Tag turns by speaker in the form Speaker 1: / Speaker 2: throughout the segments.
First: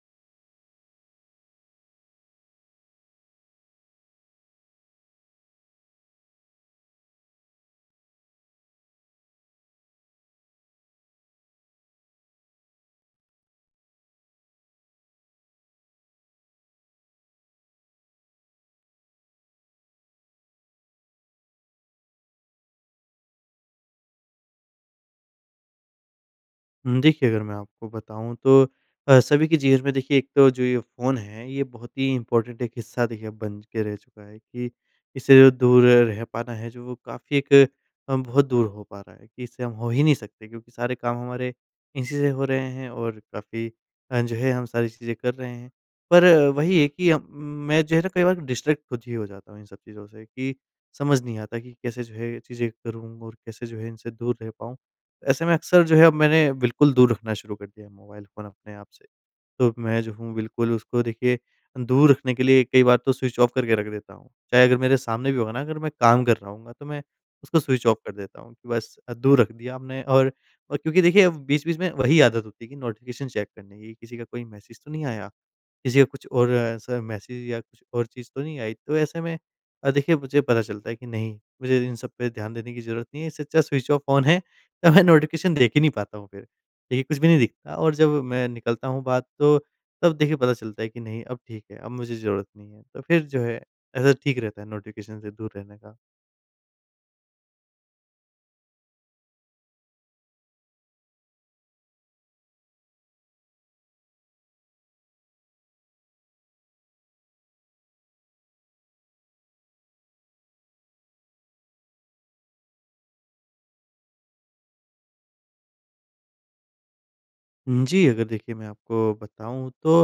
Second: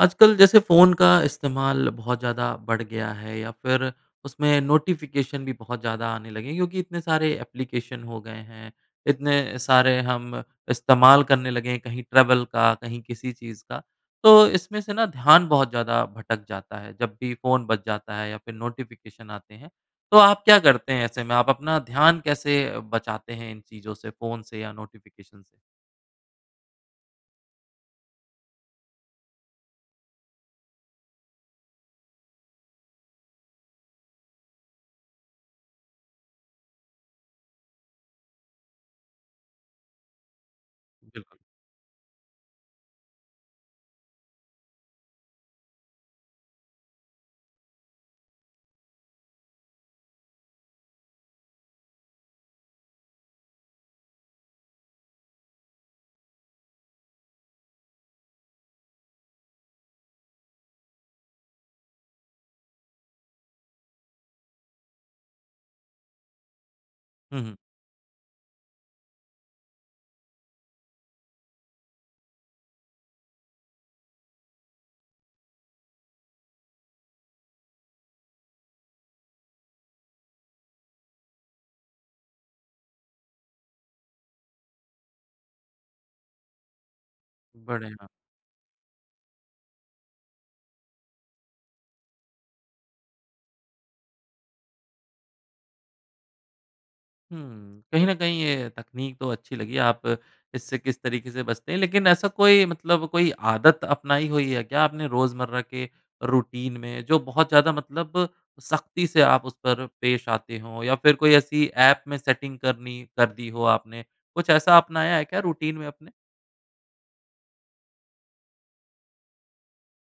Speaker 1: आजकल जैसे फ़ोन का इस्तेमाल बहुत ज़्यादा बढ़ गया है या फिर उसमें नोटिफ़िकेशन भी बहुत ज़्यादा आने लगे हैं, क्योंकि इतने सारे एप्लीकेशन हो गए हैं। इतने सारे हम इस्तेमाल करने लगे हैं कहीं ट्रैवल का कहीं किसी चीज़ का। तो इसमें से ना ध्यान बहुत ज़्यादा भटक जाता है, जब भी फ़ोन बच जाता है या फिर नोटिफ़िकेशन आते हैं। तो आप क्या करते हैं ऐसे में आप अपना ध्यान कैसे अ, बचाते हैं इन चीज़ों से फ़ोन से या नोटिफ़िकेशन से?
Speaker 2: हुँ, देखिए अगर मैं आपको बताऊँ तो अ, सभी के जीवन में देखिए एक तो जो ये फ़ोन है ये बहुत ही इम्पोर्टेंट एक हिस्सा देखिए अब बन ज के रह चुका है कि इससे जो दूर रह पाना है जो वो काफ़ी एक अ, बहुत दूर हो पा रहा है कि इससे हम हो ही नहीं सकते क्योंकि सारे काम
Speaker 1: बिल्कुल।
Speaker 2: हमारे इसी से हो रहे हैं और काफ़ी अ, जो है हम सारी चीज़ें कर रहे हैं। पर वही है कि अ, मैं जो है ना कई बार कि डिस्ट्रैक्ट खुद ही हो जाता हूँ इन सब चीज़ों से कि, समझ नहीं आता कि कैसे जो है ये चीज़ें करूँ, और कैसे जो है इनसे दूर रह पाऊँ? ऐसे में अक्सर जो है अब मैंने बिल्कुल दूर रखना शुरू कर दिया है मोबाइल फ़ोन अपने आप से। तो अब मैं जो हूँ बिल्कुल उसको देखिए अ, दूर रखने के लिए कई बार तो स्विच ऑफ करके रख देता हूँ। चाहे अगर मेरे सामने भी होगा ना अगर मैं काम कर रहा होऊँगा तो मैं
Speaker 1: हुँ, हुँ।
Speaker 2: उसको स्विच ऑफ कर देता हूँ कि बस अ, दूर रख दिया आपने और और क्योंकि देखिए अब वो बीच-बीच में वही आदत होती है कि नोटिफ़िकेशन चेक करने की। किसी का कोई मैसेज तो नहीं आया? किसी का कुछ और ऐसा मैसेज या कुछ और चीज़ तो नहीं आई? तो ऐसे में अ, देखिए मुझे पता चलता है कि नहीं, मुझे इन सब पे ध्यान देने की ज़रूरत नहीं है इससे अच्छा स्विच ऑफ फ़ोन है तो मैं नोटिफ़िकेशन देख ही नहीं पाता हूँ फिर। देखिए कुछ भी नहीं दिखता और
Speaker 1: बढ़िया।
Speaker 2: जब मैं निकलता हूँ बाहर तो तब देखिए पता चलता है कि नहीं अब ठीक है, अब मुझे ज़रूरत नहीं है। तो फिर जो है ऐसा ठीक रहता है नोटिफ़िकेशन से दूर रहने का।
Speaker 1: हुँ। कहीं न कहीं ये तकनीक तो अच्छी लगी आप इससे किस तरीके से बचते हैं। लेकिन ऐसा कोई मतलब कोई आदत अपनाई हुई है क्या आपने रोज़मर्रा के रूटीन में जो बहुत ज़्यादा मतलब सख़्ती से आप उस पर पेश आते हो या फिर कोई ऐसी ऐप में सेटिंग करनी कर दी हो आपने। कुछ ऐसा अपनाया है क्या रूटीन में अपने?
Speaker 2: उम, जी। अगर देखिए मैं आपको बताऊँ तो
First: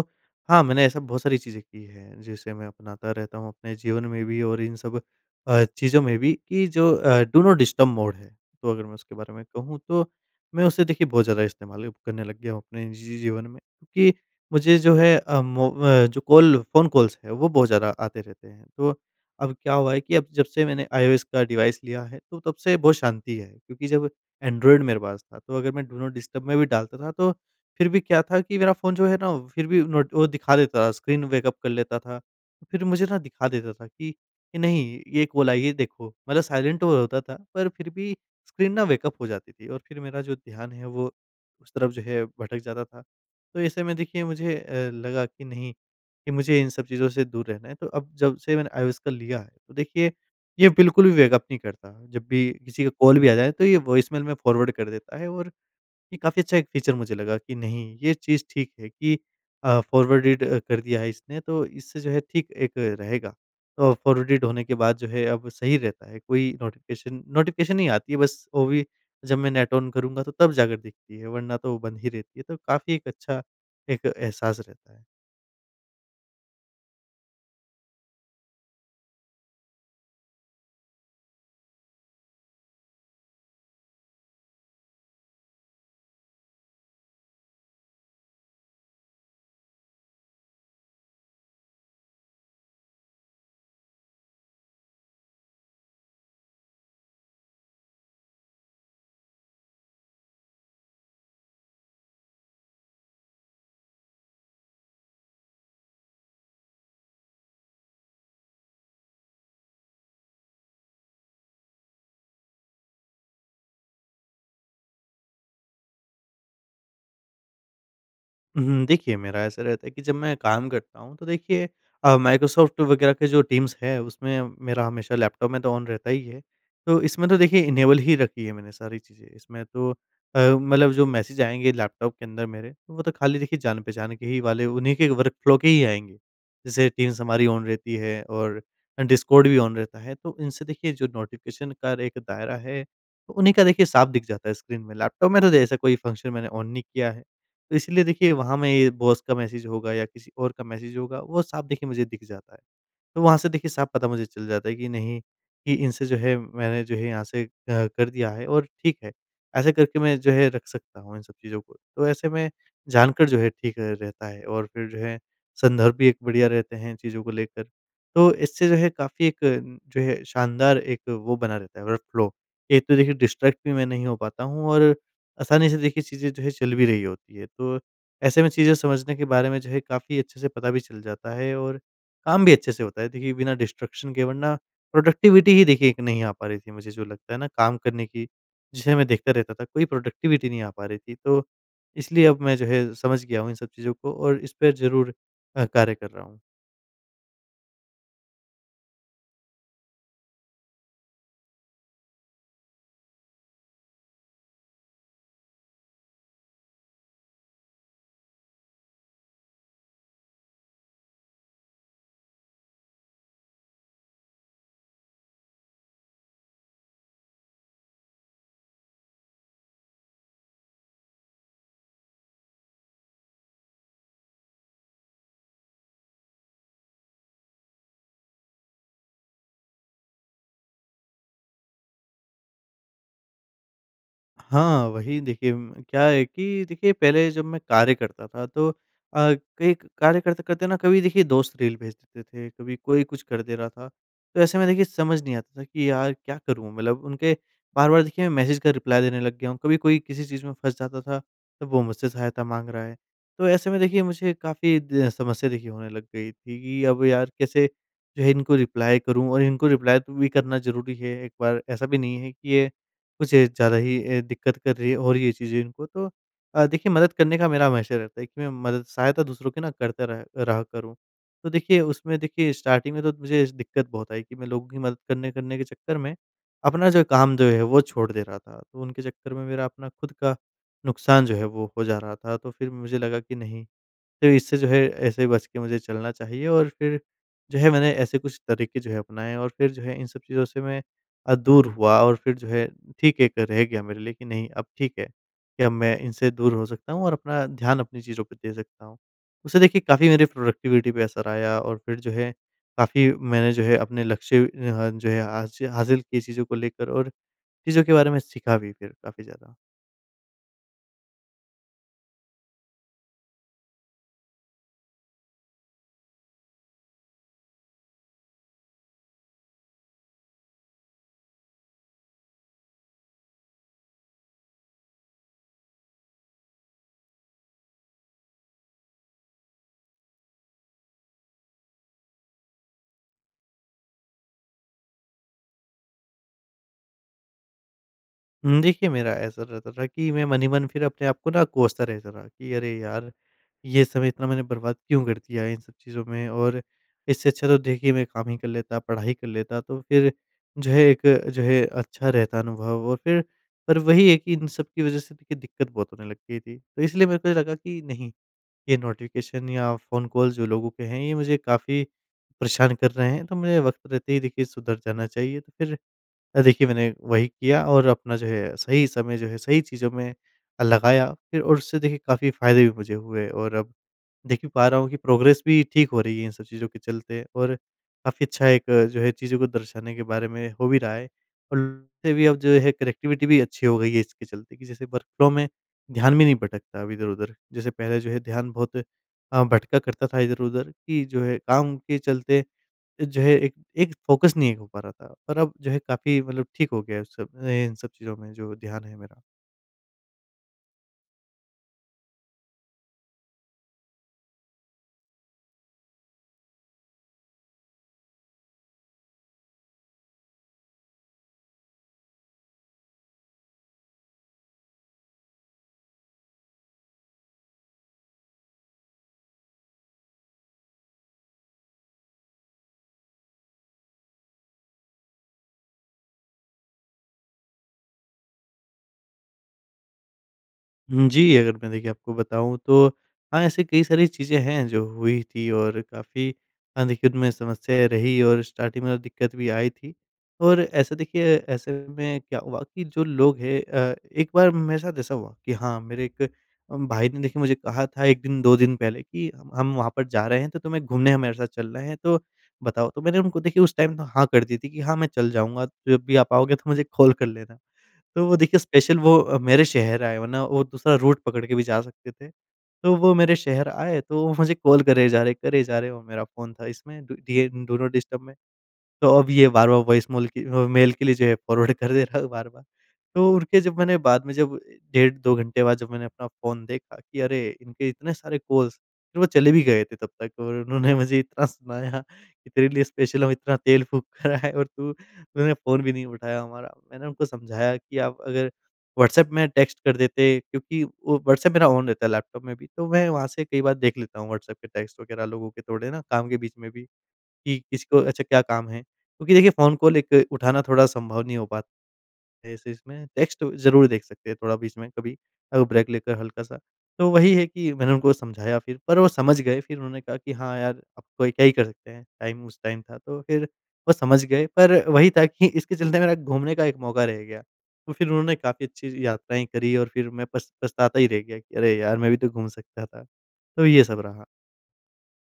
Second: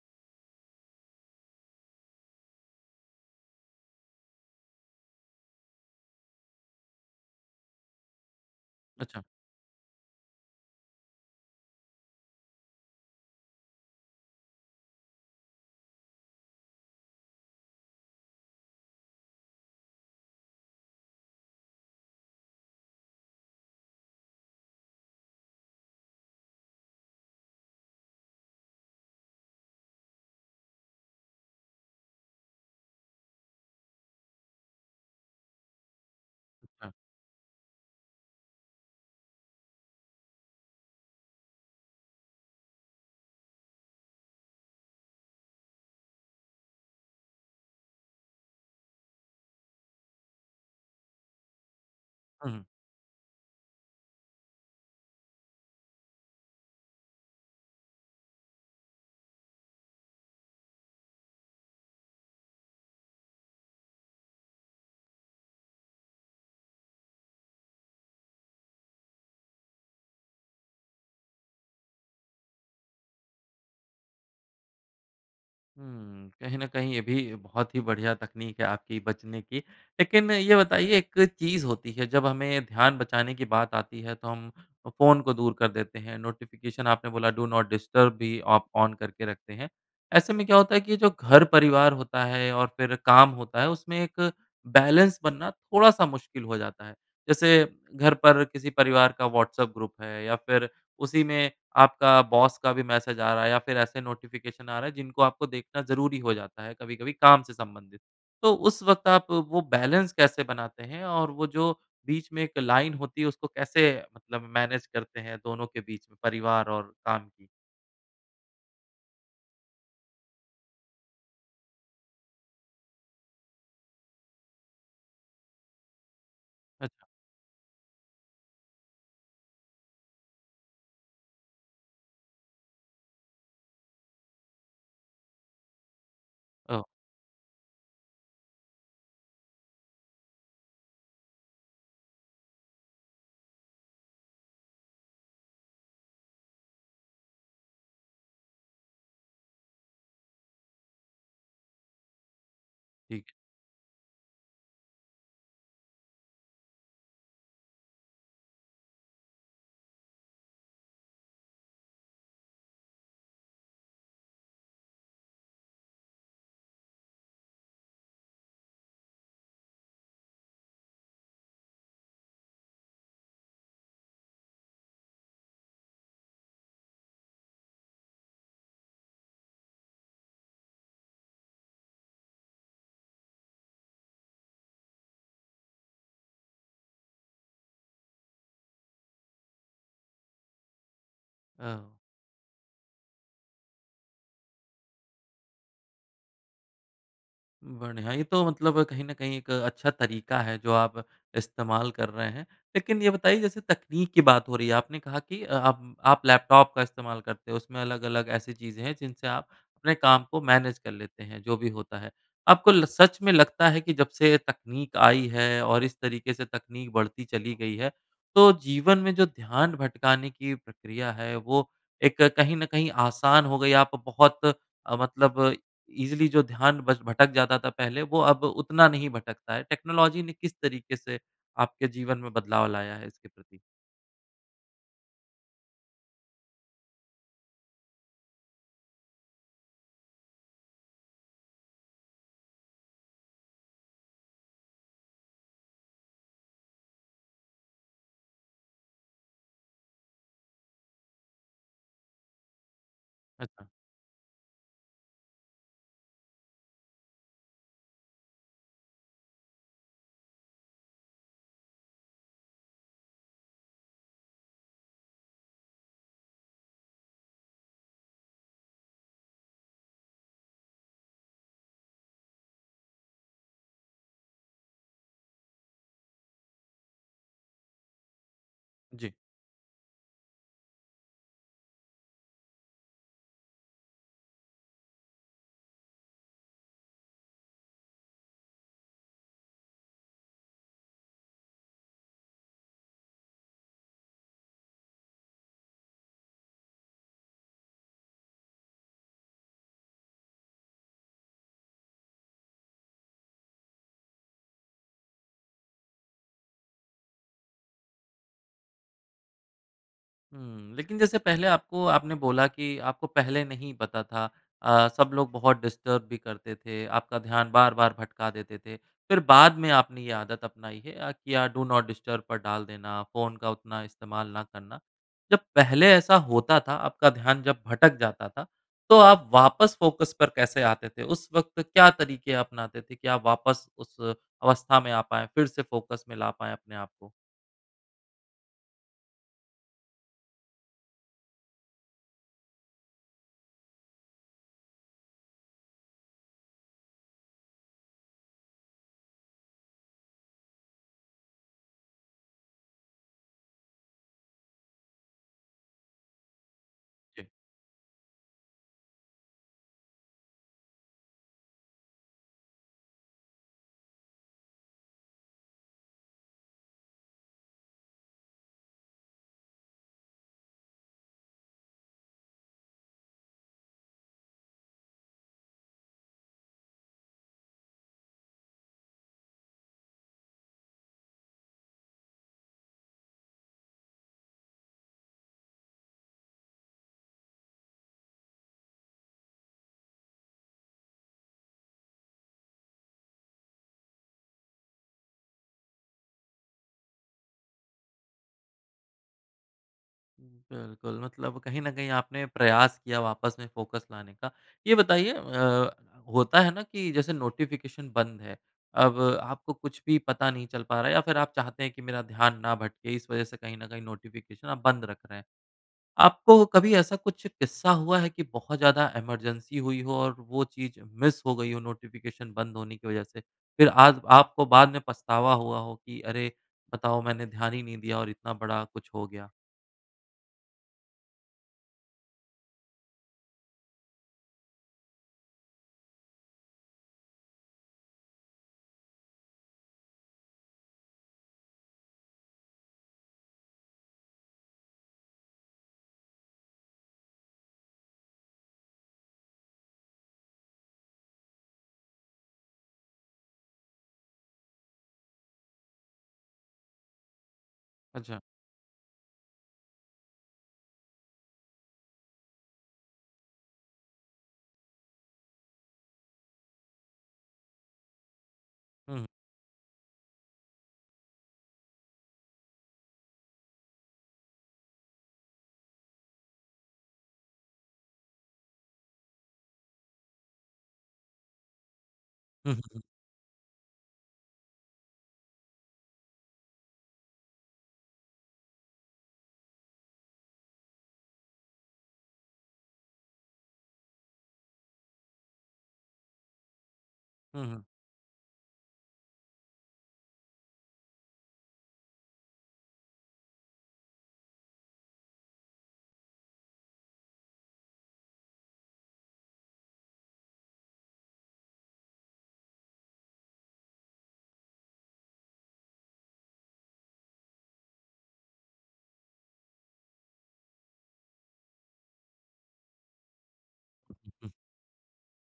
Speaker 2: हाँ, मैंने ऐसा बहुत सारी चीज़ें की है जिसे मैं अपनाता रहता हूँ अपने जीवन में भी और इन सब अ, चीज़ों में भी कि जो अ, डू नॉट डिस्टर्ब मोड है। तो अगर मैं उसके
Speaker 1: अच्छा।
Speaker 2: बारे में कहूँ तो मैं उसे देखिए बहुत ज़्यादा इस्तेमाल अब करने लग गया हूँ अपने जी जी जीवन में। क्योंकि मुझे जो है अ, मोब अ, जो कॉल फ़ोन कॉल्स है वो बहुत ज़्यादा आते रहते हैं। तो अब क्या हुआ है कि अब जब से मैंने आईओएस का डिवाइस लिया है तो तब से बहुत शांति है। क्योंकि जब एंड्रॉयड मेरे पास था तो अगर मैं डू नॉट डिस्टर्ब में भी डालता था तो फिर भी क्या था कि मेरा फ़ोन जो है ना वो फिर भी नोट वो दिखा देता था स्क्रीन वेकअप कर लेता था फिर मुझे ना दिखा देता था कि नहीं ये कॉल आई है ये देखो। मतलब साइलेंट
Speaker 1: हाँ।
Speaker 2: वो होता था पर फिर भी स्क्रीन ना वेकअप हो जाती थी और फिर मेरा जो ध्यान है वो उस तरफ़ जो है भटक जाता था। तो ऐसे में देखिए मुझे अ, लगा कि नहीं, कि मुझे इन सब चीज़ों से दूर रहना है। तो अब जब से मैंने आईओएस का लिया है तो देखिए ये बिल्कुल भी वेकअप नहीं करता। जब भी
Speaker 1: हुँ, हुँ।
Speaker 2: किसी का कॉल भी आ जाए तो ये वॉइसमेल में फ़ॉरवर्ड कर देता है और ये काफ़ी अच्छा एक फ़ीचर मुझे लगा कि नहीं ये चीज़ ठीक है कि अ, फ़ॉरवर्डेड अ कर दिया है इसने तो इससे जो है ठीक एक रहेगा। तो फ़ॉरवर्डेड होने के बाद जो है अब सही रहता है कोई नोटिफ़िकेशन, नोटिफ़िकेशन नहीं आती है बस वो भी जब मैं नेट ऑन करूँगा तो तब जाकर दिखती है वरना तो वो बंद ही रहती है। तो काफ़ी एक अच्छा एक एहसास रहता है।
Speaker 1: हुँ। कहीं न कहीं ये भी बहुत ही बढ़िया तकनीक है आपकी बचने की। लेकिन ये बताइए एक चीज़ होती है जब हमें ध्यान बचाने की बात आती है तो हम अ, फ़ोन को दूर कर देते हैं। नोटिफ़िकेशन आपने बोला डू नॉट डिस्टर्ब भी आप ऑन करके रखते हैं। ऐसे में क्या होता है कि जो घर परिवार होता है और फिर काम होता है उसमें एक बैलेंस बनना थोड़ा-सा मुश्किल हो जाता है। जैसे घर पर किसी परिवार का व्हाट्सएप ग्रुप है या फिर उसी में आपका बॉस का भी मैसेज आ रहा है या फिर ऐसे नोटिफ़िकेशन आ रहे है जिनको आपको देखना ज़रूरी हो जाता है कभी-कभी काम से संबंधित। तो उस वक़्त आप वो बैलेंस कैसे बनाते हैं? और वो जो बीच में एक लाइन होती है उसको कैसे मतलब मैनेज करते हैं दोनों के बीच में, परिवार और काम की?
Speaker 2: हुँ। देखिए मेरा ऐसा रहता है कि जब मैं काम करता हूँ तो देखिए अ, माइक्रोसॉफ्ट वग़ैरह के जो टीम्स है उसमें मेरा हमेशा लैपटॉप में तो ऑन रहता ही है। तो
Speaker 1: अच्छा।
Speaker 2: इसमें तो देखिए इनेबल ही रखी है मैंने सारी चीज़ें। इसमें तो अ, मतलब जो मैसेज आएँगे लैपटॉप के अंदर मेरे, वो तो खाली देखिए जान पहचान के ही वाले उन्हीं के वर्क फ़्लो के ही आएँगे।
Speaker 1: ओह!
Speaker 2: जैसे टीम्स हमारी ऑन रहती है और अ, डिस्कॉर्ड भी ऑन रहता है। तो इनसे देखिए जो नोटिफ़िकेशन का एक दायरा है, उन्हीं का देखिए साफ़ दिख जाता है स्क्रीन में। लैपटॉप में तो ऐसा कोई फंक्शन मैंने ऑन नहीं किया है। तो इसलिए देखिए वहाँ में ये बॉस का मैसेज होगा या किसी और का मैसेज होगा वो साफ़ देखिए मुझे दिख जाता है। तो
Speaker 1: ठीक।
Speaker 2: वहाँ से देखिए साफ़ पता मुझे चल जाता है कि नहीं कि इनसे जो है मैंने जो है यहाँ से अ, कर दिया है और ठीक है। ऐसे करके मैं जो है रख सकता हूँ इन सब चीज़ों को। तो ऐसे में जानकर जो है ठीक रहता है। और फिर जो है संदर्भ भी एक बढ़िया रहते हैं इन चीज़ों को लेकर। तो इससे जो है काफ़ी एक अ, जो है शानदार एक वो बना रहता है वर्क फ़्लो। एक तो देखिए डिस्ट्रैक्ट भी मैं नहीं हो पाता हूँ और आसानी से देखिए चीज़ें जो है चल भी रही होती है। तो ऐसे में चीज़ें समझने के बारे में जो है काफ़ी अच्छे से पता भी चल जाता है और काम भी अच्छे से होता है। देखिए बिना डिस्ट्रैक्शन के वरना, प्रोडक्टिविटी ही देखिए एक नहीं आ पा रही थी मुझे जो लगता है ना, काम करने की। जिसे मैं देखता रहता था कोई प्रोडक्टिविटी नहीं आ पा रही थी तो
Speaker 1: अ, ओ
Speaker 2: इसलिए अब मैं जो है समझ गया हूँ इन सब चीज़ों को और इस पे ज़रूर अ, कार्य कर रहा हूँ।
Speaker 1: बढ़िया। ये तो मतलब कहीं न कहीं एक अच्छा तरीका है, जो आप इस्तेमाल कर रहे हैं। लेकिन ये बताइए, जैसे तकनीक की बात हो रही है। आपने कहा कि अ, आप आप लैपटॉप का इस्तेमाल करते हों, उसमें अलग-अलग ऐसी चीज़ें हैं, जिनसे आप अपने काम को मैनेज कर लेते हैं, जो भी होता है। आपको ल सच में लगता है कि जब से तकनीक आई है और इस तरीके से तकनीक बढ़ती चली गई है, तो जीवन में जो ध्यान भटकाने की प्रक्रिया है, वो एक कहीं न कहीं आसान हो गई। आप बहुत अ, मतलब ईज़िली जो ध्यान बस भटक जाता था पहले, वो अब उतना नहीं भटकता है। टेक्नोलॉजी ने किस तरीके से आपके जीवन में बदलाव लाया है इसके प्रति?
Speaker 2: हाँ। वही देखिए उम, क्या है कि देखिए पहले जब मैं कार्य करता था तो अ, कई एक कार्य करते-करते ना कभी देखिए दोस्त रील भेज देते थे, कभी कोई कुछ कर दे रहा था। तो ऐसे में देखिए समझ नहीं आता था कि यार क्या करूँ? मतलब उनके बार-बार देखिए मैं मैसेज का रिप्लाई देने लग गया हूँ। कभी कोई किसी चीज़ में फँस जाता था, तो वो मुझसे सहायता माँग रहा है। तो
Speaker 1: अच्छा।
Speaker 2: ऐसे में देखिए मुझे काफ़ी ज समस्या देखिए होने लग गई थी कि अब यार कैसे जो है इनको रिप्लाई करूँ? और इनको रिप्लाई तू भी करना ज़रूरी है एक बार। ऐसा भी नहीं है कि ये कुछ ज़्यादा ही अ, दिक्कत कर रही है और ये चीज़ें इनको तो अ, देखिए मदद करने का मेरा हमेशा रहता है कि मैं मदद सहायता दूसरों की ना करता रह रहा करूँ। तो देखिए उसमें देखिए स्टार्टिंग में तो मुझे दिक्कत बहुत आई कि मैं लोगों की मदद करने करने के चक्कर में अपना जो काम जो है, वो छोड़ दे रहा था। तो उनके
Speaker 1: जी।
Speaker 2: चक्कर में मेरा अपना खुद का नुकसान जो है, वो हो जा रहा था। तो फिर मुझे लगा कि नहीं, तो इससे जो है ऐसे ही बच के मुझे चलना चाहिए और फिर जो है मैंने ऐसे कुछ तरीके जो है अपनाएँ। और फिर जो है इन सब चीज़ों से मैं अ, दूर हुआ। और फिर जो है ठीक है एक रह गया मेरे लिए कि नहीं अब ठीक है कि अब मैं इनसे दूर हो सकता हूँ और अपना ध्यान अपनी चीज़ों पे दे सकता हूँ। उससे देखिए काफ़ी मेरी प्रोडक्टिविटी पे असर आया और फिर जो है काफ़ी मैंने जो है अपने लक्ष्य अ, जो हैं हासि हासिल की चीज़ों को लेकर और चीज़ों के बारे में सीखा भी फिर काफ़ी ज़्यादा।
Speaker 1: हुँ। लेकिन जैसे पहले आपको आपने बोला कि आपको पहले नहीं पता था। अ, सब लोग बहुत डिस्टर्ब भी करते थे। आपका ध्यान बार-बार भटका देते थे। फिर बाद में आपने ये आदत अपनाई है अ, कि अ, डू नॉट डिस्टर्ब पर डाल देना, फ़ोन का उतना इस्तेमाल ना करना। जब पहले ऐसा होता था आपका ध्यान जब भटक जाता था। तो आप वापस फ़ोकस पर कैसे आते थे? उस वक़्त क्या तरीके अपनाते थे कि आप वापस उस अवस्था में आ पाएँ फिर से फ़ोकस में ला पाएँ अपने आपको?
Speaker 2: उम, देखिए मेरा ऐसा रहता था कि मैं मन ही मन फिर अपने आप को ना कोसता रहता था कि, "अरे यार! ये समय इतना मैंने बर्बाद क्यों कर दिया इन सब चीज़ों में? और इससे अच्छा तो देखिए मैं काम ही कर लेता पढ़ाई कर लेता।" तो फिर जो है, एक जो है अच्छा रहता अनुभव और फिर पर वही है कि इन सब की वजह से देखिए दिक्कत बहुत होने लग गई थी। तो इसलिए मेरे
Speaker 1: जी।
Speaker 2: को ये लगा कि नहीं, ये नोटिफ़िकेशन या फ़ोन कॉल जो लोगों के हैं ये मुझे काफ़ी परेशान कर रहे हैं। तो मुझे वक़्त रहते ही देखिए सुधर जाना चाहिए। तो फिर अ, देखिए मैंने वही किया और अपना जो है सही समय जो है सही चीज़ों में अ, लगाया फिर और उससे देखिए काफ़ी फ़ायदे भी मुझे हुए और अब देख ही पा रहा हूँ कि प्रोग्रेस भी ठीक हो रही है इन सब चीज़ों के चलते और काफ़ी अच्छा एक जो है चीज़ों को दर्शाने के बारे में हो भी रहा है उल भी अब जो है कनेक्टिविटी भी अच्छी हो गई है इसके चलते कि जैसे वर्क फ्लो में ध्यान भी नहीं भटकता अब इधर-उधर। जैसे पहले जो है ध्यान बहुत अ, भटका करता था इधर-उधर कि जो है काम के चलते अ, जो है एक एक फ़ोकस नहीं हो पा रहा था। पर अब जो है काफ़ी मतलब ठीक हो गया है सब ए इन सब चीज़ों में जो ध्यान है मेरा।
Speaker 1: बिल्कुल मतलब कहीं न कहीं आपने प्रयास किया वापस में फ़ोकस लाने का। यह बताइए अ, होता है ना कि जैसे नोटिफिकेशन बंद है। अब आपको कुछ भी पता नहीं चल पा रहा है या फिर आप चाहते हैं कि मेरा ध्यान ना भटके इस वजह से कहीं न कहीं नोटिफिकेशन आप बंद रख रहे हैं। आपको कभी ऐसा कुछ किस्सा हुआ है कि बहुत ज़्यादा इमरजेंसी हुई हो और वो चीज़ मिस हो गई हो नोटिफिकेशन बंद होने की वजह से। फिर आज आपको बाद में पछतावा हुआ हो कि, "अरे, बताओ मैंने ध्यान ही नहीं दिया और इतना बड़ा कुछ हो गया।"
Speaker 2: हुँ जी, अगर मैं देखिए आपको बताऊँ तो हाँ, ऐसे कई सारी चीज़ें हैं जो हुई थी और काफ़ी हाँ, देखिए उनमें समस्याएँ रही और स्टार्टिंग में तो दिक्कत भी आई थी। और ऐसे देखिए, ऐसे में क्या हुआ कि जो लोग हैं अ, एक बार मेरे साथ ऐसा हुआ कि हाँ, मेरे एक उम, भाई ने देखिए मुझे कहा था एक दिन 2 दिन पहले कि, "हम हम वहाँ पर जा रहे हैं तो तुम्हें घूमने हमारे साथ चलना है तो बताओ।" तो मैंने उनको देखिए उस टाइम तो हाँ कर दी थी कि, "हाँ, मैं चल जाऊँगा तो जब भी आप आओगे तो मुझे कॉल कर लेना।"
Speaker 1: अच्छा।
Speaker 2: तो वो देखिए स्पेशल वो अ, मेरे शहर आए वरना वो दूसरा रूट पकड़ के भी जा सकते थे। तो वो मेरे शहर आए तो वो मुझे कॉल करे जा रहे हैं, करे जा रहे हैं वो मेरा फ़ोन था इसमें डु डिएन डू नॉट डिस्टर्ब में।
Speaker 1: हुँ।
Speaker 2: तो अब ये बार-बार वॉइस मेल की वो मेल के लिए जो है फॉरवर्ड कर दे रहा है बार-बार। तो उनके जब मैंने बाद में जब डेढ़ 2 घंटे बाद जब मैंने अपना फ़ोन देखा कि, "अरे! इनके इतने सारे कॉल्स।" फिर वो चले भी गए थे तब तक और उन्होंने मुझे इतना सुनाया कि
Speaker 1: हुँ, हुँ,
Speaker 2: तेरे
Speaker 1: हुँ।
Speaker 2: लिए स्पेशल हम इतना तेल फूँक कर आए और तू उन्होंने फ़ोन भी नहीं उठाया हमारा। मैंने उनको समझाया कि आप अगर व्हाट्सएप में टेक्स्ट कर देते क्योंकि वो व्हाट्सएप मेरा ऑन रहता है लैपटॉप में भी। तो मैं वहाँ से कई बार देख लेता हूँ व्हाट्सएप के टेक्स्ट वग़ैरह लोगों के थोड़े ना काम के बीच में भी।
Speaker 1: हुँ,
Speaker 2: कि
Speaker 1: हुँ।
Speaker 2: किसको अच्छा क्या काम है? क्योंकि देखिए फ़ोन कॉल एक उठाना थोड़ा संभव नहीं हो पात ऐसे इसमें। टेक्स्ट तो ज़रूर देख सकते हैं थोड़ा बीच में कभी अ, ब्रेक लेकर हल्का-सा। तो वही है कि मैंने उनको समझाया फिर पर वो समझ गए फिर उन्होंने कहा कि, "हाँ यार, अब कोई क्या ही कर सकते हैं? टाइम उस टाइम था।" तो फिर वो समझ गए पर वही था कि इसके चलते मेरा घूमने का एक मौका रह गया। तो फिर उन्होंने काफ़ी अच्छी ज यात्राएँ करी और फिर मैं पछ पछताता ही रह गया कि, "अरे यार! मैं भी तो घूम सकता था।" तो ये सब रहा।
Speaker 1: [unintelligible]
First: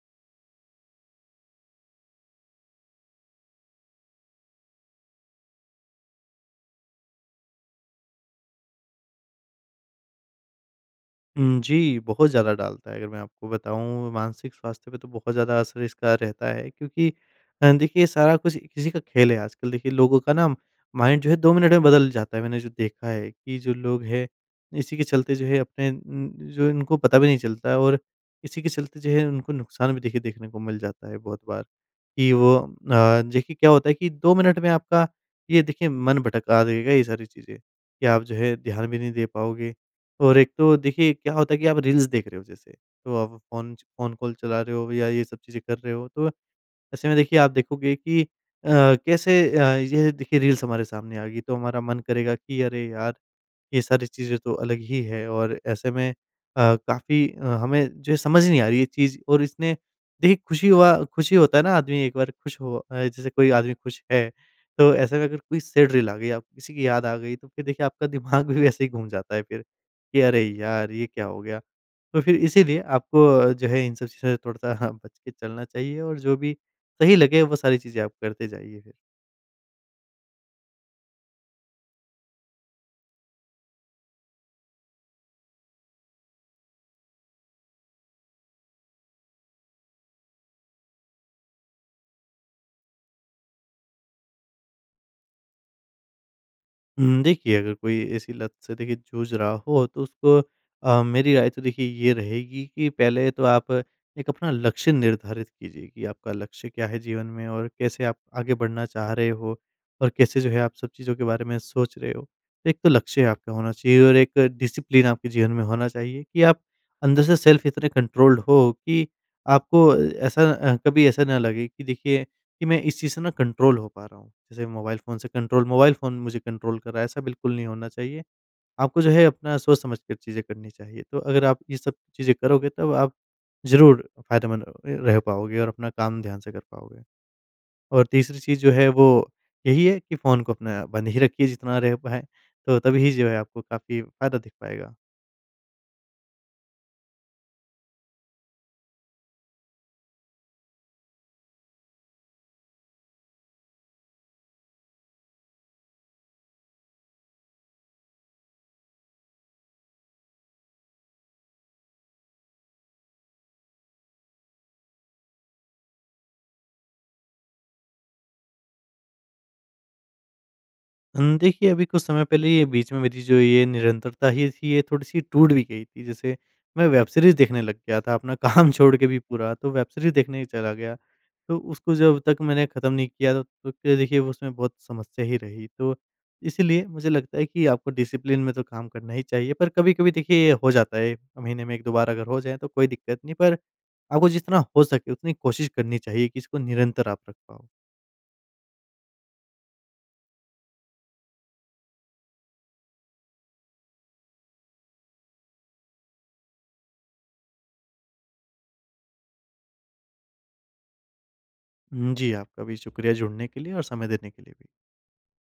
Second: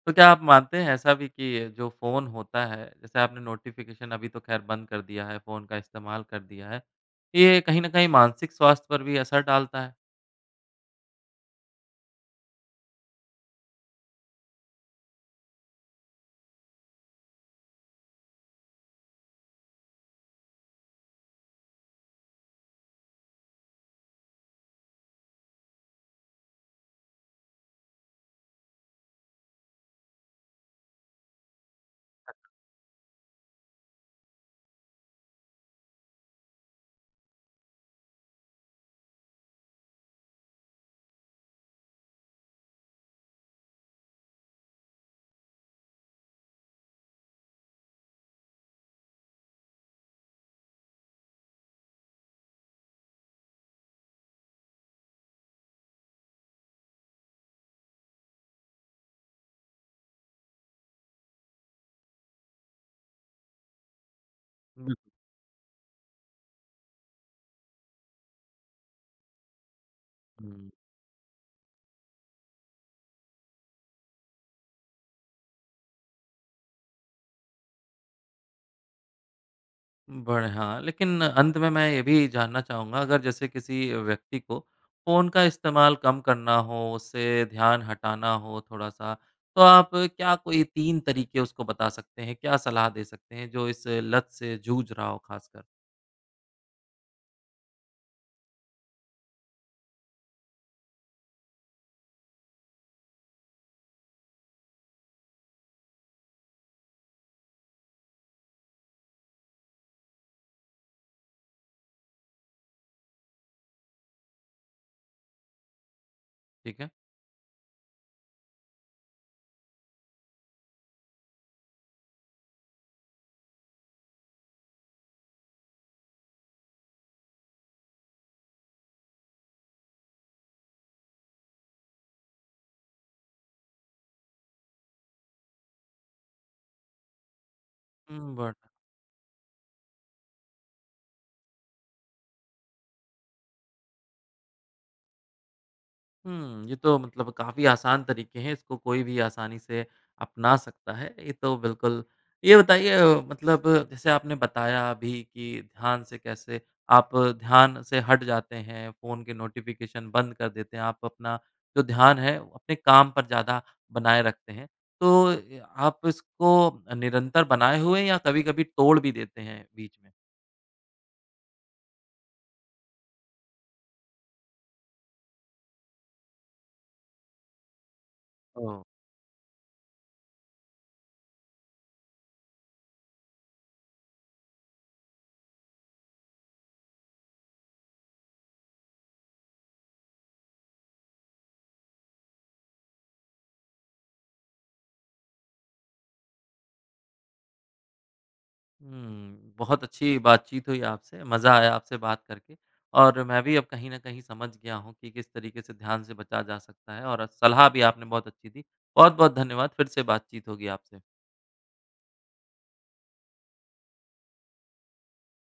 Speaker 1: तो क्या आप मानते हैं ऐसा भी कि अ, जो फ़ोन होता है, जैसे आपने नोटिफिकेशन अभी तो खैर बंद कर दिया है फ़ोन का इस्तेमाल कर दिया है। ये कहीं न कहीं मानसिक स्वास्थ्य पर भी असर डालता है।
Speaker 2: उम, जी। बहुत ज़्यादा डालता है अगर मैं आपको बताऊँ मानसिक स्वास्थ्य पे तो बहुत ज़्यादा असर इसका रहता है क्योंकि अ, देखिए सारा कुछ इसी का खेल है आजकल। देखिए लोगों का ना अम माइंड जो है 2 मिनट में बदल जाता है मैंने जो देखा है कि जो लोग हैं, इसी के चलते जो है अपने उम, जो इनको पता भी नहीं चलता है और इसी के चलते जो है उनको नुकसान भी देखिए देखने को मिल जाता है बहुत बार। कि वो अ, देखिए क्या होता है कि 2 मिनट में आपका ये देखिए मन भटका देगा ये सारी चीज़ें, कि आप जो है ध्यान भी नहीं दे पाओगे, और एक तो देखिए क्या होता है कि आप रील्स देख रहे हो जैसे तो आप फ़ोन च फ़ोन कॉल चला रहे हो या ये सब चीज़ें कर रहे हो तो, ऐसे में देखिए आप देखोगे कि अ, कैसे अ, ये देखिए रील्स हमारे सामने आ गई तो हमारा मन करेगा कि अरे यार, ये सारी चीज़ें तो अलग ही है। और ऐसे में अ, काफ़ी अ, हमें जो समझ नहीं आ रही ये चीज़ और इसने देखिए खुशी हुआ खुश ही होता है ना आदमी एक बार खुश हो अ, जैसे कोई आदमी खुश है तो
Speaker 1: बिल
Speaker 2: ऐसे में अगर कोई सैड रील आ गई आपको किसी की याद आ गई तो फ़िर देखिए आपका दिमाग भी वैसे ही घूम जाता है फ़िर, कि अरे
Speaker 1: हुँ।
Speaker 2: यार! ये क्या हो गया? तो फ़िर इसीलिए आपको अ, जो है इन सब चीज़ों से थोड़ा-सा बच के चलना चाहिए और जो भी सही लगे वो सारी चीज़ें आप करते जाइए फ़िर।
Speaker 1: बढ़िया। लेकिन अंत में मैं ये भी जानना चाहूँगा अगर जैसे किसी व्यक्ति को फ़ोन का इस्तेमाल कम करना हो, उससे ध्यान हटाना हो थोड़ा-सा, तो आप क्या कोई तीन तरीके उसको बता सकते हैं? क्या सलाह दे सकते हैं जो इस लत से जूझ रहा हो खासकर?
Speaker 2: उम, देखिए अगर कोई ऐसी लत से देखिए जूझ रहा हो तो उसको अ, मेरी राय तो देखिए ये रहेगी कि पहले तो आप एक अपना लक्ष्य निर्धारित कीजिए कि आपका लक्ष्य क्या है जीवन में और कैसे आप आगे बढ़ना चाह रहे हो, और कैसे जो है आप सब चीज़ों के बारे में सोच रहे हो। एक तो लक्ष्य आपका होना चाहिए। और एक डिसिप्लिन आपके जीवन में होना चाहिए कि आप
Speaker 1: ठीक है।
Speaker 2: अंदर से सेल्फ़ इतने कंट्रोल्ड हो कि आपको अ, ऐसा अ, कभी ऐसा न लगे कि देखिए कि मैं इस चीज़ से न कंट्रोल हो पा रहा हूँ। जैसे मोबाइल फ़ोन से कंट्रोल मोबाइल फ़ोन मुझे कंट्रोल कर रहा है। ऐसा बिल्कुल नहीं होना चाहिए। आपको जो है अपना सोच समझकर चीज़ें करनी चाहिए। तो अगर आप ये सब चीज़ें करोगे तब आप ज़रूर फायदेमंद र रह पाओगे और अपना काम ध्यान से कर पाओगे। और
Speaker 1: हुँ,
Speaker 2: तीसरी
Speaker 1: बढ़
Speaker 2: चीज़ जो है वो यही है कि फ़ोन को अपना बंद ही रखिए जितना रह पाए। तो तब ही जो है आपको काफ़ी फ़ायदा दिख पाएगा।
Speaker 1: हुँ। ये तो मतलब काफ़ी आसान तरीके हैं इसको कोई भी आसानी से अपना सकता है। ये तो बिल्कुल ये बताइए अ, मतलब जैसे आपने बताया अभी कि ध्यान से कैसे आप ध्यान से हट जाते हैं फ़ोन के नोटिफिकेशन बंद कर देते हैं। आप अपना जो ध्यान है अपने काम पर ज़्यादा बनाए रखते हैं। तो ए, अ, आप इसको निरंतर बनाए हुए या कभी-कभी तोड़ भी देते हैं बीच में?
Speaker 2: हुँ। देखिए अभी कुछ समय पहले ये बीच में मेरी जो ये निरंतरता ही थी ये थोड़ी-सी टूट भी गई थी। जैसे मैं वेब सीरीज़ देखने लग गया था अपना काम
Speaker 1: ओह!
Speaker 2: छोड़ के भी पूरा। तो वेब सीरीज़ देखने ही चला गया। तो उसको जब तक मैंने खत्म नहीं किया तो, तो क्या देखिए उसमें बहुत समस्या ही रही। तो इसलिए मुझे लगता है कि आपको डिसिप्लिन में तो काम करना ही चाहिए। पर कभी-कभी देखिए ये हो जाता है महीने में 1-2 बार अगर हो जाए तो कोई दिक्कत नहीं। पर आपको जितना हो सके उतनी कोशिश करनी चाहिए कि इसको निरंतर आप रख पाओ।
Speaker 1: हुँ। बहुत अच्छी बातचीत हुई आपसे। मज़ा आया आपसे बात करके। और मैं भी अब कहीं न कहीं समझ गया हूँ कि किस तरीके से ध्यान से बचा जा सकता है और सलाह भी आपने बहुत अच्छी दी। बहुत-बहुत धन्यवाद। फ़िर से बातचीत होगी आपसे।
Speaker 2: उम, जी। आपका भी शुक्रिया जुड़ने के लिए और समय देने के लिए भी।